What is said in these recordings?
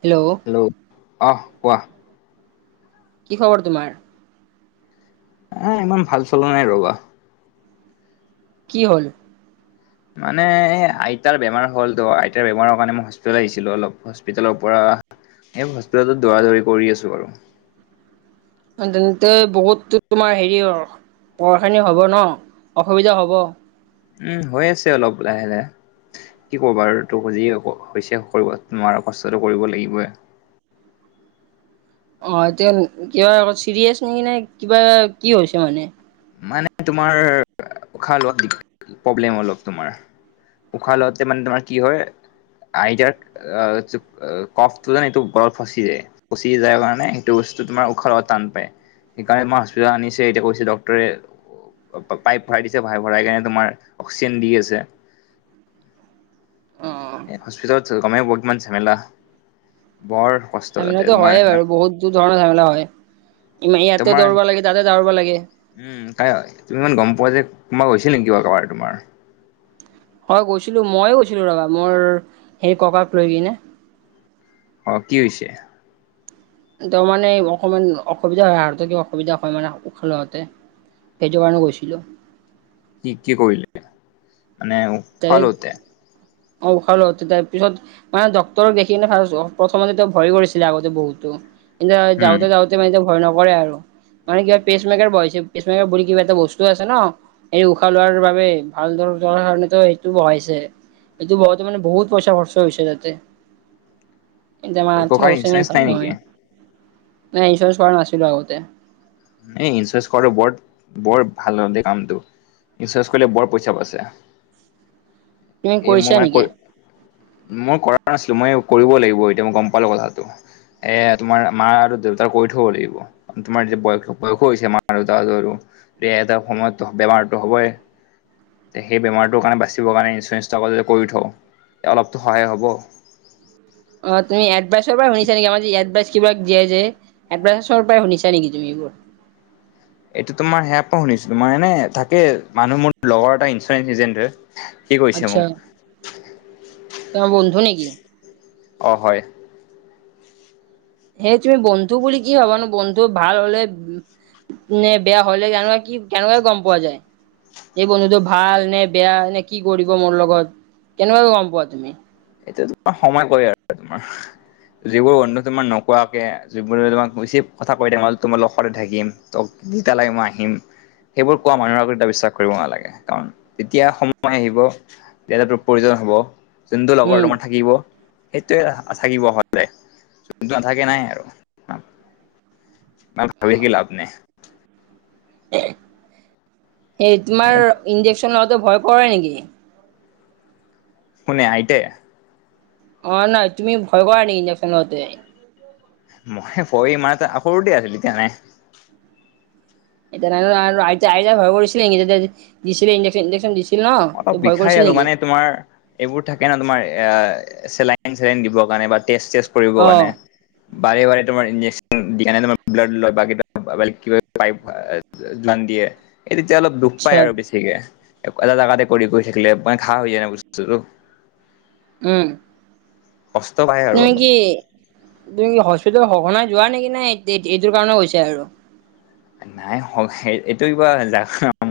Hello অহ কোৱা কি খবৰ তোমাৰ? এ ইমান ভাল চলা নাই ৰবা কি হল মানে এ আইতাৰ বেমাৰ হ'ল তো আইতাৰ বেমাৰৰ কাৰণে মই হস্পিতোল আহিছিলো অলপ হস্পিতালৰ পৰা। এই হস্পিতলত দৌৰা দৌৰি কৰি আছো আৰু তেন্তে বহুতো তোমাৰ হেৰি অ পঢ়াখিনি হ'ব ন অসুবিধা হ'ব। উম হৈ আছে অলপ লাহে লাহে। কি কবা আৰু তোক যি হৈছে কৰিব নোৱাৰা কষ্টটো কৰিব লাগিবই [inaudible] অ এতিয়া কিবা চিৰিয়েছ নেকি নে কিবা কি হৈছে মানে মানে তোমাৰ উশাহ লোৱা প্ৰব্লেম অলপ তোমাৰ। উশাহ লওঁতে মানে তোমাৰ কি হয়। আইতাৰ কফটো যে গলত ফচি যায় ফচি যায় কাৰণে সেইটো উশাহ লোৱাত টান পাই সেইকাৰণে মই হস্পিতাল অনিছোঁ এতিয়া কৈছে ডক্তৰে পাইপ ভৰাই দিছে ভ ভৰাই কাৰনে তোমাৰ অক্সিজেন দি আছে [inaudible] অ এ হস্পিতেলত আছোঁ গমে বহুত মান জেমেলাহ। বৰ কষ্ট তাতে ঝামেলাটো হয়ে তোমাৰ বাৰু বহুতো ধৰণৰ ঝামেলা হয় ইমান ইয়াতে তোমাৰ দৌৰিব লাগে তাতে দৌৰিব লাগে উম তাই তুমি ইমান গম পোৱা যে তোমাক হৈছিল নে কিবা কাৰোবাৰ তোমাৰ। হয় গৈছিলোঁ মই গৈছিলোঁ ৰবা মোৰ হে ককাক লৈ কেনে অ কি হৈছে তাৰ মানে অকমান অসুবিধা হয় হাৰত কিবা অসুবিধা হয় মানে উশাহ লওঁতে সেইটো কাৰণে গৈছিলোঁ কি কি কৰিলে মানে তাই উশাহ লওঁতে অ উশাহ লওঁতে তাৰ পিছত মানে ডক্তৰক দেখি কিনে ভাবিছোঁ প্ৰথমতে তেওঁ ভৰি কৰিছিলে আগতে বহুতো উম যাওঁতে যাওঁতে মানে এতিয়া ভয় নকৰে আৰু। মানে কিবা পেচকেমাৰ বই আছে পেচমেকাৰ বুলি কিবা এটা বস্তু আছে ন এই উশাহ লোৱাৰ বাবে ভাল ধৰ। [unintelligible] কাৰণে ত সেইটো বহাইছে এইটো বহাওতে মানে বহুত পইচা খৰচ হৈছে তাতে আমাৰ আৰ্থিক ককাৰ অৱস্থা ইমান ইঞ্চুৰেঞ্চ ভাল নাই নেকি নহয় ইঞ্চৰেঞ্চ কৰা নাছিলো আগতে এই ইঞ্চুৰেঞ্চ কৰ বৰ বৰ ভাল দে কামটো ইঞ্চুৰেঞ্চ কৰিলে বৰ পইচা বাছে তুমি এই মোৰ কৰিছা মানে কৰি নেকি মই কৰা নাছিলো মই কৰিব লাগিব এতিয়া মই গম পালো কথাটো এ তোমাৰ মা আৰু দেউতাক কৰি থব লাগিব তোমাৰ যেতিয়া বয়স বয়স হৈছে মাৰ তাৰ আৰু এটা সময়তো বেমাৰতো হ'বই তে সেই বেমাৰটোৰ কাৰণে বাচিব কাৰণে ইঞ্চুৰেঞ্চ এটা কৰি থওঁ অলপতো সহায় হ'ব। অ তুমি এডভাইচৰ পৰা শুনিছা নেকি আমাৰ যে এডভাইচ কিবাক দিয়াই যে এডভাইৰ পৰা শুনিছা নেকি তুমি এইবোৰ [unintelligible] এইটো তোমাৰ সেয়াপ পৰা শুনিছোঁ তোমাৰ এনে থাকে মানুহ মোৰ লগৰ এটা ইঞ্চুৰেঞ্চ এজেন্ট হয়। কি কৈছে আচ্ছা মোক? তোমাৰ বন্ধু নেকি অ হয় সেই তুমি বন্ধু বুলি কি ভাবানো বন্ধু ভাল হ'লে নে বেয়া হ'লে কেনেুৱা কি কেনেকুৱাই গম পোৱা যায়? এই বন্ধুতটো ভাল নে বেয়া নে কি কৰিব মোৰ লগত কেনেকুৱাকে গম পোৱা তুমি? এতিয়া তোমাৰ সময় কয় আৰু তোমাৰ। যিবোৰ বন্ধু তোমাৰ নোকোৱাকে যিবোৰ তোমাক হৈছিব কথা কৈ থাকে তোমাৰ লগতে থাকিম গী তালাই মই আহিম সেইবোৰ কোৱা মানুহৰ আগত এতিয়া বিশ্বাস কৰিব নালাগে কাৰণ তেতিয়া সময় আহিব তেতিয়া টো প্ৰয়োজন। হ'ব উম বৰ্তমান থাকিব। সেইটোৱে থাকিব হ'লে যোনটো নাথাকে নাই আৰু ইমান ভাবি থাকি লাভ নাই সেই তোমাৰ ইঞ্জেকচন লগাওটে ভয় কৰে নেকি? শুনে আইটে অ নাই, তুমি ভয় কৰা নকি? ইঞ্জেকশ্বনতে লওতে মই ভৰি ই মাৰ ত সৰুতে আছিল এতিয়া নাই এতিয়া [unintelligible] আই ভয় কৰিছিলে দিছিলেনেন দিছিলে ন ত অলপ ভয় বিষাই কৰিছিল আৰু নেকি মানে তোমাৰ এইবোৰ থাকে ন তোমাৰ এ চেলাইন চেলাইন দিবৰ কাৰণে বা টেষ্ট টেষ্ট কৰিবৰ অ কাৰণে বাৰে বাৰে তোমাৰ ইঞ্জেকচন দিম ব্লাড লয় [unintelligible] দিয়ে এই তেতিয়া অলপ দুখ আচ্ছা পায় আৰু বেছিকে এটা জাতে কৰি কৰি গৈ থাকিলে মানে ঘাহ হৈ যায় ন বস্তুটো উম কষ্ট পায় আৰু তুমি কি অলপ তুমি হস্পিতেল সঘনাই যোৱা নেকি নাই এইটোৰ কাৰণে গৈ হৈছে আৰু নাই এইটো কিবা জা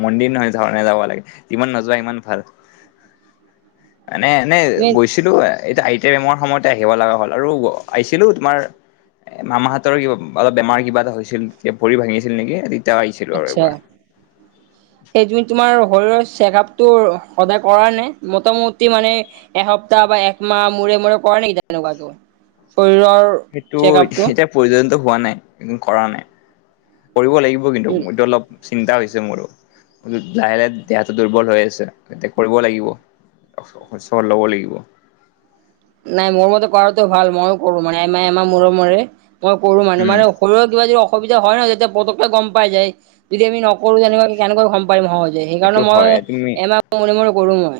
মন্দিৰ নহয় ধৰণে যাব লাগে যিমান নোযোৱা ইমান ভাল মানে এনে তুমি গৈছিলো এতিয়া আইতাৰ এই বেমাৰ সময়তে আহিব লগা হ'ল আৰু আহিছিলো তোমাৰ এ মামাহতৰ কিবা অলপ বেমাৰ কিবা এটা হৈছিল তেতিয়া ভৰি ভাঙিছিল নেকি আহিছিলো আৰু আত্ছা এবাৰ। সেইটো‌ তোমাৰ শৰীৰৰ চেকআপতটো সদায় কৰা নাই মোটামুটি মানে এসপ্তাহ বা একমাহ মোৰে থাকিব পৰি নেকি তেনেকুৱা তেনেকুৱাকো [unintelligible] সেইটো এতিয়া প্ৰয়োজন ত হোৱা নাই কৰা নাই কৰিব লাগিব কিন্তু উম এইটো অলপ চিন্তা হৈছে মোৰো। লাহে লাহে দেহটো দুৰ্বল হৈ আছে এতিয়া কৰিব লাগিব চৰ লব লাগিব নাই মোৰ মতে কৰাটো ভাল, মইও কৰো মানে আমাই এমা মোৰ মৰে মই কৰো মানে উম মানে শৰীৰৰ কিবা যদি অ সুবিধা হয় ন তেতিয়া পতককে গম পাই যায়, যদি আমি নকৰো তেনেকুৱাকে কেনেকৈ গম পাম সহজ এইটো সেইকাৰণে হয় মই তুমি এমাহ মনে ম কৰো মই।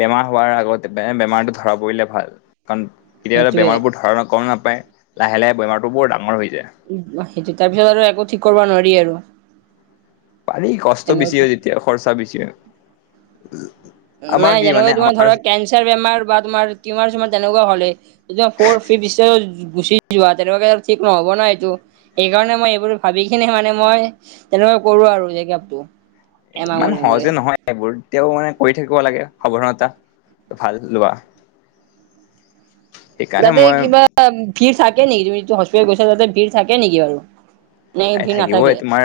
বেমাৰ হোৱাৰ আগতে বে বেমাৰটো ধৰা পৰিলে ভাল, কাৰণ কেতিয়া হলে সেইটোৱে বেমাৰবোৰ ধৰা নকৰ ন পায়, লাহে লাহে বেমাৰতো বৰ ডাঙৰ হৈ যায়। উ সেইটো তাৰ পিছত আৰু একো ঠিক কৰিব নোৱাৰি আৰু পানী কষ্ট বেছি তেনেকুৱাকে হয় যেতিয়া খৰচা বেছি হয় আমাৰ নাই কি যেনেকুৱা মানে তোমাৰ আমাৰ ধৰক কেঞ্চাৰ বেমাৰ বা তোমাৰ টিউমাৰ চমাৰ তেনেকুৱা হলে এতিয়া ফৰ ফিফচত গুচি যোৱা তেনেকুৱে ঠিক নহব ন এইটো সেইকাৰণে মই এইবোৰ ভাবি কিনে মানে মই তেনে কৰো আৰু চেকাপটো ইমান সহজে নহয় এইবোৰ তেতিয়াও মানে কৰি থাকিব লাগে সাৱধানতা ভাল লোৱা সেইকাৰণে তাতে মই কিবা ভিৰ থাকে নেকি তুমি ত হস্পিতেল গৈছা তাতে ভিৰ থাকে নেকি বাৰু নে ভিৰ থাকিবই নাথাকে তোমাৰ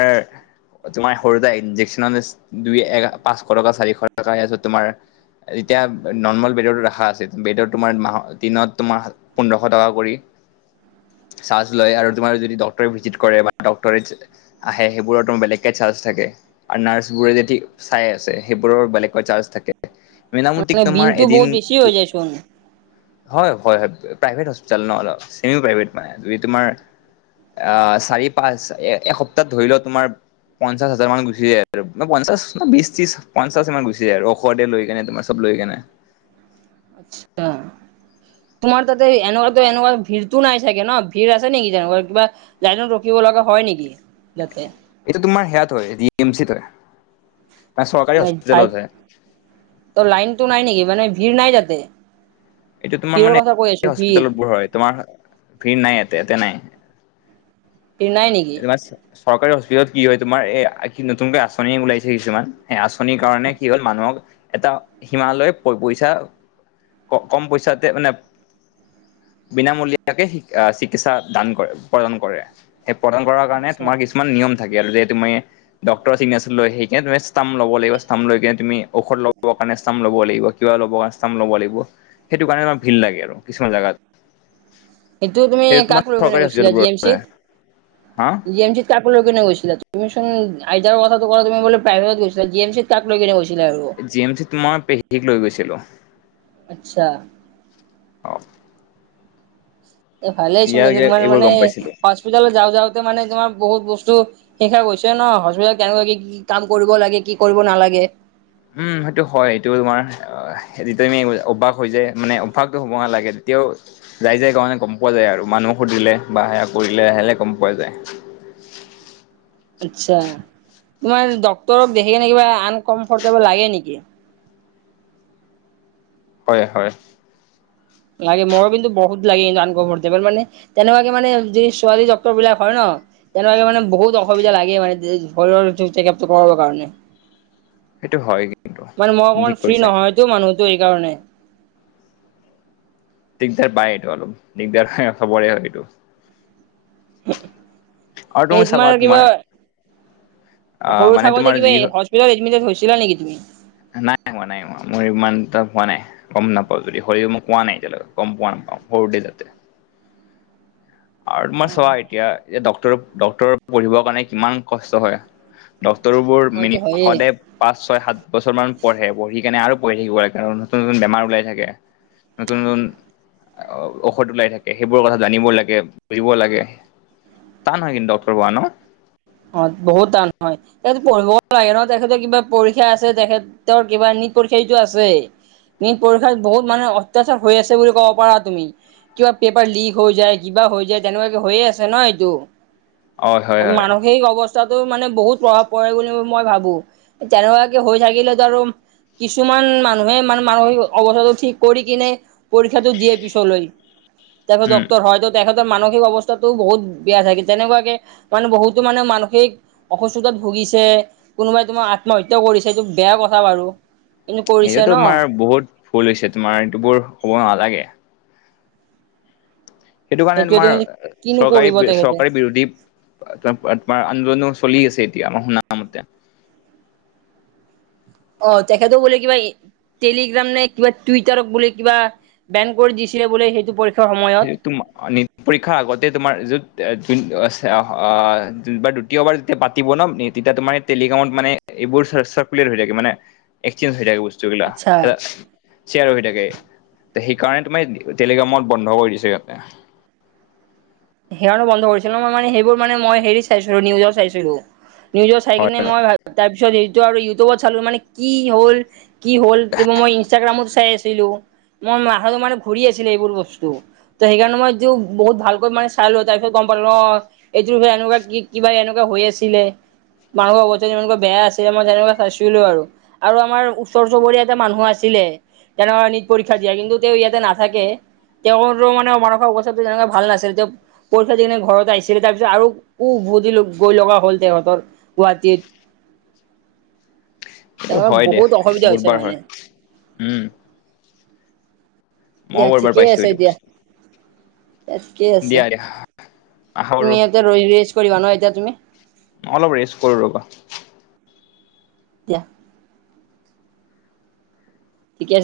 তোমাৰ সৰুতে ইনজেকচন দুই এক পাঁচশ টকা চাৰিশ টকা আছে তোমাৰ এতিয়া নৰ্মেল বেডৰ ৰখা আছিল বেডৰ তোমাৰ মাহ দিনত তোমাৰ পোন্ধৰশ টকা কৰি চছ লয় আৰু তোমাৰ যদি ডক্টৰে ভিজিট কৰে বা ডক্টৰে আহে সেইবোৰতো বেলেগকে চান্স থাকে আৰু নাৰ্ছ বোৰে যদি চাই আছে সেই বোৰৰ বেলেগকৈ চাৰ্জ থাকে মনামতিক মানে তোমাৰ বিলটো এদিন বহুত বেছি হৈ যায়চোন হয় হয় হয় প্ৰভেট হস্পিতাল ন অলপ চেমিও প্ৰভেট মান তোমাৰ আহ চাৰি পাঁচ এ এসপ্তাহ ধৰি লও তোমাৰ পঞ্চাশ হাজাৰ মান গুচি যায় আৰু ন পঞ্চাশ ন বিশ ত্ৰিশ পঞ্চাশ মান গুচি যায় ঔষধে লৈ কেনে তোমাৰ চব লৈকেনে আচ্ছা তোমাৰ তাতে এনেকুৱা এনেকুৱা ভিৰতো নাই চাগে ন? ভিৰ আছে নেকি যেনেকুৱা কিবা লাইনত ৰখি লগা হয় নেকি যাতে? এইটো তোমাৰ সেয়াত হয় জি এম চিত হয়। চৰকাৰী নে ঠাইত হস্পিতেলতে। ত লাইনতটো নাই নেকি মানে ভিৰ নাই যাতে? এইটো তোমাৰ মানে হস্পিতালবোৰত হয়, তোমাৰ ভিৰ নাই ইয়াতে তেনে। নাই নিকি? চৰকাৰী হস্পিতালত কি হয় তোমাৰ এ কি নতুনকৈ আঁচনি ওলাইছে কিছুমান সেই আঁচ থনিৰ কাৰণে কি হ'ল মানুহক এটা হিমালয় প- পইচা ক -কম পইচাতে মানে বিনামূলীয়াকে শী আহ চিকিৎসা দান কৰে প্ৰদান কৰে। সে প্ৰদান কৰাৰ কাৰনে আচ্ছা তোমাৰ কিছুমান নিয়ম থাকে আৰু যে তুমি ডক্তৰ চিনেচ লৈ সেই তুমি টাম ল'ব লাগিব, ষ্টাম লৈ কিনে তুমি ঔষধ লব কাৰণে ষ্টাম লব লাগিব কিয় ল'ব ষ্টাম ল'ব লাগি সেইটো কাৰণে আমাৰ ভিৰ লাগে আৰু কিছুমান জাগাত। এইটো তুমি সেইটো তোমাৰ কাক ৰোগ নে চৰকাৰী গৈচিলা জি হস্পিটেলবোৰত এম চিত, হা জি এম চিত কাক লৈ কিনে গৈ চিলা, তুমি চোন আইতা ৰৰ কথাটো তুমিলে প্ৰাইভেটত গৈছিলা জি এম ছিত কাক লৈ কিনে গৈ জি এম চি তোমাৰ পেহীক লৈ গৈছিলো। আচ্ছা। অ। এ ভালে তেতিয়া চোনে তোমাৰ এইবোৰ মানে গম পাইছিলো। হস্পিটাল যাওঁ যাওঁ মানে তোমাৰ বহুত বস্তু শিকা গৈছে ন হস্পিতেল কেনেকুৱা কি কাম কৰিব লাগে কি কৰিব নালাগে? এ উম সেইটো হয় এইটো তোমাৰ এ যিটো তুমি অভ্যাস হৈ যায় মানে অভ্যাসটো হব নালাগে। এতিয়াও যাই যাই কাৰণে গম পোৱা যায় আৰু মানুহক সুধিলে বা সেয়া কৰিলে আহিলে গম পোৱা যায়। [inaudible] আচ্ছা। তোমাৰ ড্ক্তৰক দেখি কিনে কিবা আনকমফৰ্টেবল লাগে নেকি? হয় হয়। লাগে মোৰো কিন্তু বহুত লাগে আনকমফৰ্টেবল মানে তেনেকুৱাকে মানে যি ছোৱালী ডক্তৰ বিলাক হয় ন তেনেকুৱাকে মানে বহুত অসুবিধা লাগে মানে শৰীৰৰ চেকআপ কৰিবৰ কাৰণে। সেইটো হয় কিন্তু মানে মই ঠিক অকমান ফ্ৰী কৈছা নহয়তো মানুহটো এইকাৰণে। দিগদাৰ পায় এইটো অলপ দিগদাৰ হয় সবৰে হয় এইটো। হু আৰু এই তুমি চাবা তোমাৰ কিবা আহ সৰু মানে তোমাৰ থাকোতে যি কিবা হস্পিতত এডমিটেড হৈছ দিলা নেকি তুমি? নাইহোৱা নাইহোৱা মোৰ ইমান এটা হোৱা নাই গম নাপাওঁ যদি শৰি মই কোৱা নাই এতিয়ালৈক গম পোৱা নাপাওঁ সৰুতে যাতে। [inaudible] আৰু তোমাৰ অ চোৱা এতিয়া ডক্টৰ -ডক্টৰ পঢ়িবৰ কাৰণে কিমান কষ্ট হয়। ডক্টৰবোৰ মিনি হয়তো হয়ে। সদায় পাঁচ, ছয় -সাত বছৰমান পঢ়ে পঢ়ি কেনে আৰু পৰি থাকিব লাগে কাৰণ নতুন- নতুন বেমাৰ ওলাই থাকে। নতুন- নতুন অ ঔষধ ওলাই থাকে সেইবোৰৰ কথা জানিবই লাগে ৰিব লাগে, টান হয় কিন্তু ডক্টৰ হোৱা ন? অ বহুত টান হয়। এই পঢ়িব লাগে ন তেখেতৰ কিবা পৰীক্ষা আছে, তেখেতৰ তেওঁৰ কিবা নিট পৰীক্ষা এইটো আছে। নিট পৰীক্ষাত বহুত মানে অত্যাচাৰ হৈ আছে বুলি ক'ব পাৰা তুমি। কিবা পেপাৰ লিক হৈ যায়, কিবা হৈ যায় তেনেকুৱাকে হৈয়ে আছে ন এইটো। অ হয় হয়। অৱস্থাতো মানে বহুত প্ৰভাৱ পৰে বুলি মই ভাবো। তেনেকুৱাকে হৈ থাকিলেতো আৰু কিছুমান মানুহে মানে মানসিক অৱস্থাটো ঠিক কৰি কিনে পৰীক্ষাটো দিয়ে পিছলৈ তেখত উম ডক্টৰ হয় তেখেত মানসিক অৱস্থাটো বহুত বেয়া থাকে তেনেকুৱাকে মানে বহুত তো মানে মানসিক অসুস্থতাত ভুগিছে, কোনোবাই তোমাৰ আত্মহত্যা কৰিছে এইটো বেয়া কথা বাৰু। কিন্তু কৰিছে সেটো ন তোমাৰ বহুত ভুল হৈছে তোমাৰ এইটো বোৰ হ'ব নালাগে। সেইটো কাৰণে সেইটোৱেতো তোমাৰ কিন্তু কিনো চৰকাৰী কৰিব তেখেতে চৰকাৰী বিৰোধী ত তোমাৰ আন্দোলনো চলি আছে সোনামতে অ তেখেতে বলে কিবা টেলিগ্ৰাম নে কিবা টুইটাৰক বুলি কিবা বেন কৰি দিছিলে বোলে সেইটো পৰক্ষা সেই তোম নিত পৰীক্ষাৰ আগতে তোমাৰ যত আ দ্বিতীয়বাৰ যেতিয়া পাতিব ন তেতিয়া তোমাৰ টেলিকমত মানে এইবোৰ হৈ থাকে মানে এক্সেঞ্জ হৈ থাকে বস্তু আচ্ছা চেয়াৰ হৈ থাকে। সেইকাৰণে টেলিগ্ৰামত বন্ধ কৰি দিছে ইয়াতে। সেইকাৰণে বন্ধ কৰিছিল ন মই মানে সেইবোৰ মানে মই হেৰি চাইছো নিউজৰ চাইছিলো। নিউজত চাই হয় কিনে হয় মই ভ তাৰপিছত স আৰু ইউটিউবত চালো মানে কি হ'ল কি হল মই ইনষ্টাগ্ৰামত চাই আছো ম মাথাটো মানে ঘূৰি আছিলে এইবোৰ বস্তু ত সেইকাৰণে মই এইটো বহুত ভালকৈ মানে চাইলো তাৰ পিছত গম পালো ন এইটোত এনেকুৱা কি কিবা এনেকুৱা হৈ আছিলে মানুহৰ অৱস্থা ইনকা বেয়া আছিল আমই তেনেকুৱা চাইছিলো আৰু আমাৰ ওচৰ চুবুৰীয়া এটা মানুহ আছিল তেনকা নিত পৰীক্ষা দিয়া কিন্তু তেওঁ ইয়াতে নাথাকে তেওঁৰো মানে মানোৱা কথাটো যেনেকে ভাল নাছিল তেওঁ পৰীক্ষা দি কিনে ঘৰত আহিছিলে তাৰ পিছত আৰু উভতি গৈ লগা হ'ল তেহঁতৰ গুৱাহাটীত। এইটো তেনেকুৱা হয় দিয়া বহুত অসুবিধা হৈছে বুধবাৰ মানে হয় উম ই মইও বুধবাৰ থিকেই পাইছো আছে এইটো দিয়া। বস্তু তিকেই আছে দিয়া দিয়া আহা কৰো তুমি ইহতে ৰ ইজ কৰিবা ন এতিয়া তুমি? অলপ ৰেষ্ট কৰি ৰবা। দিয়া। ঠিকে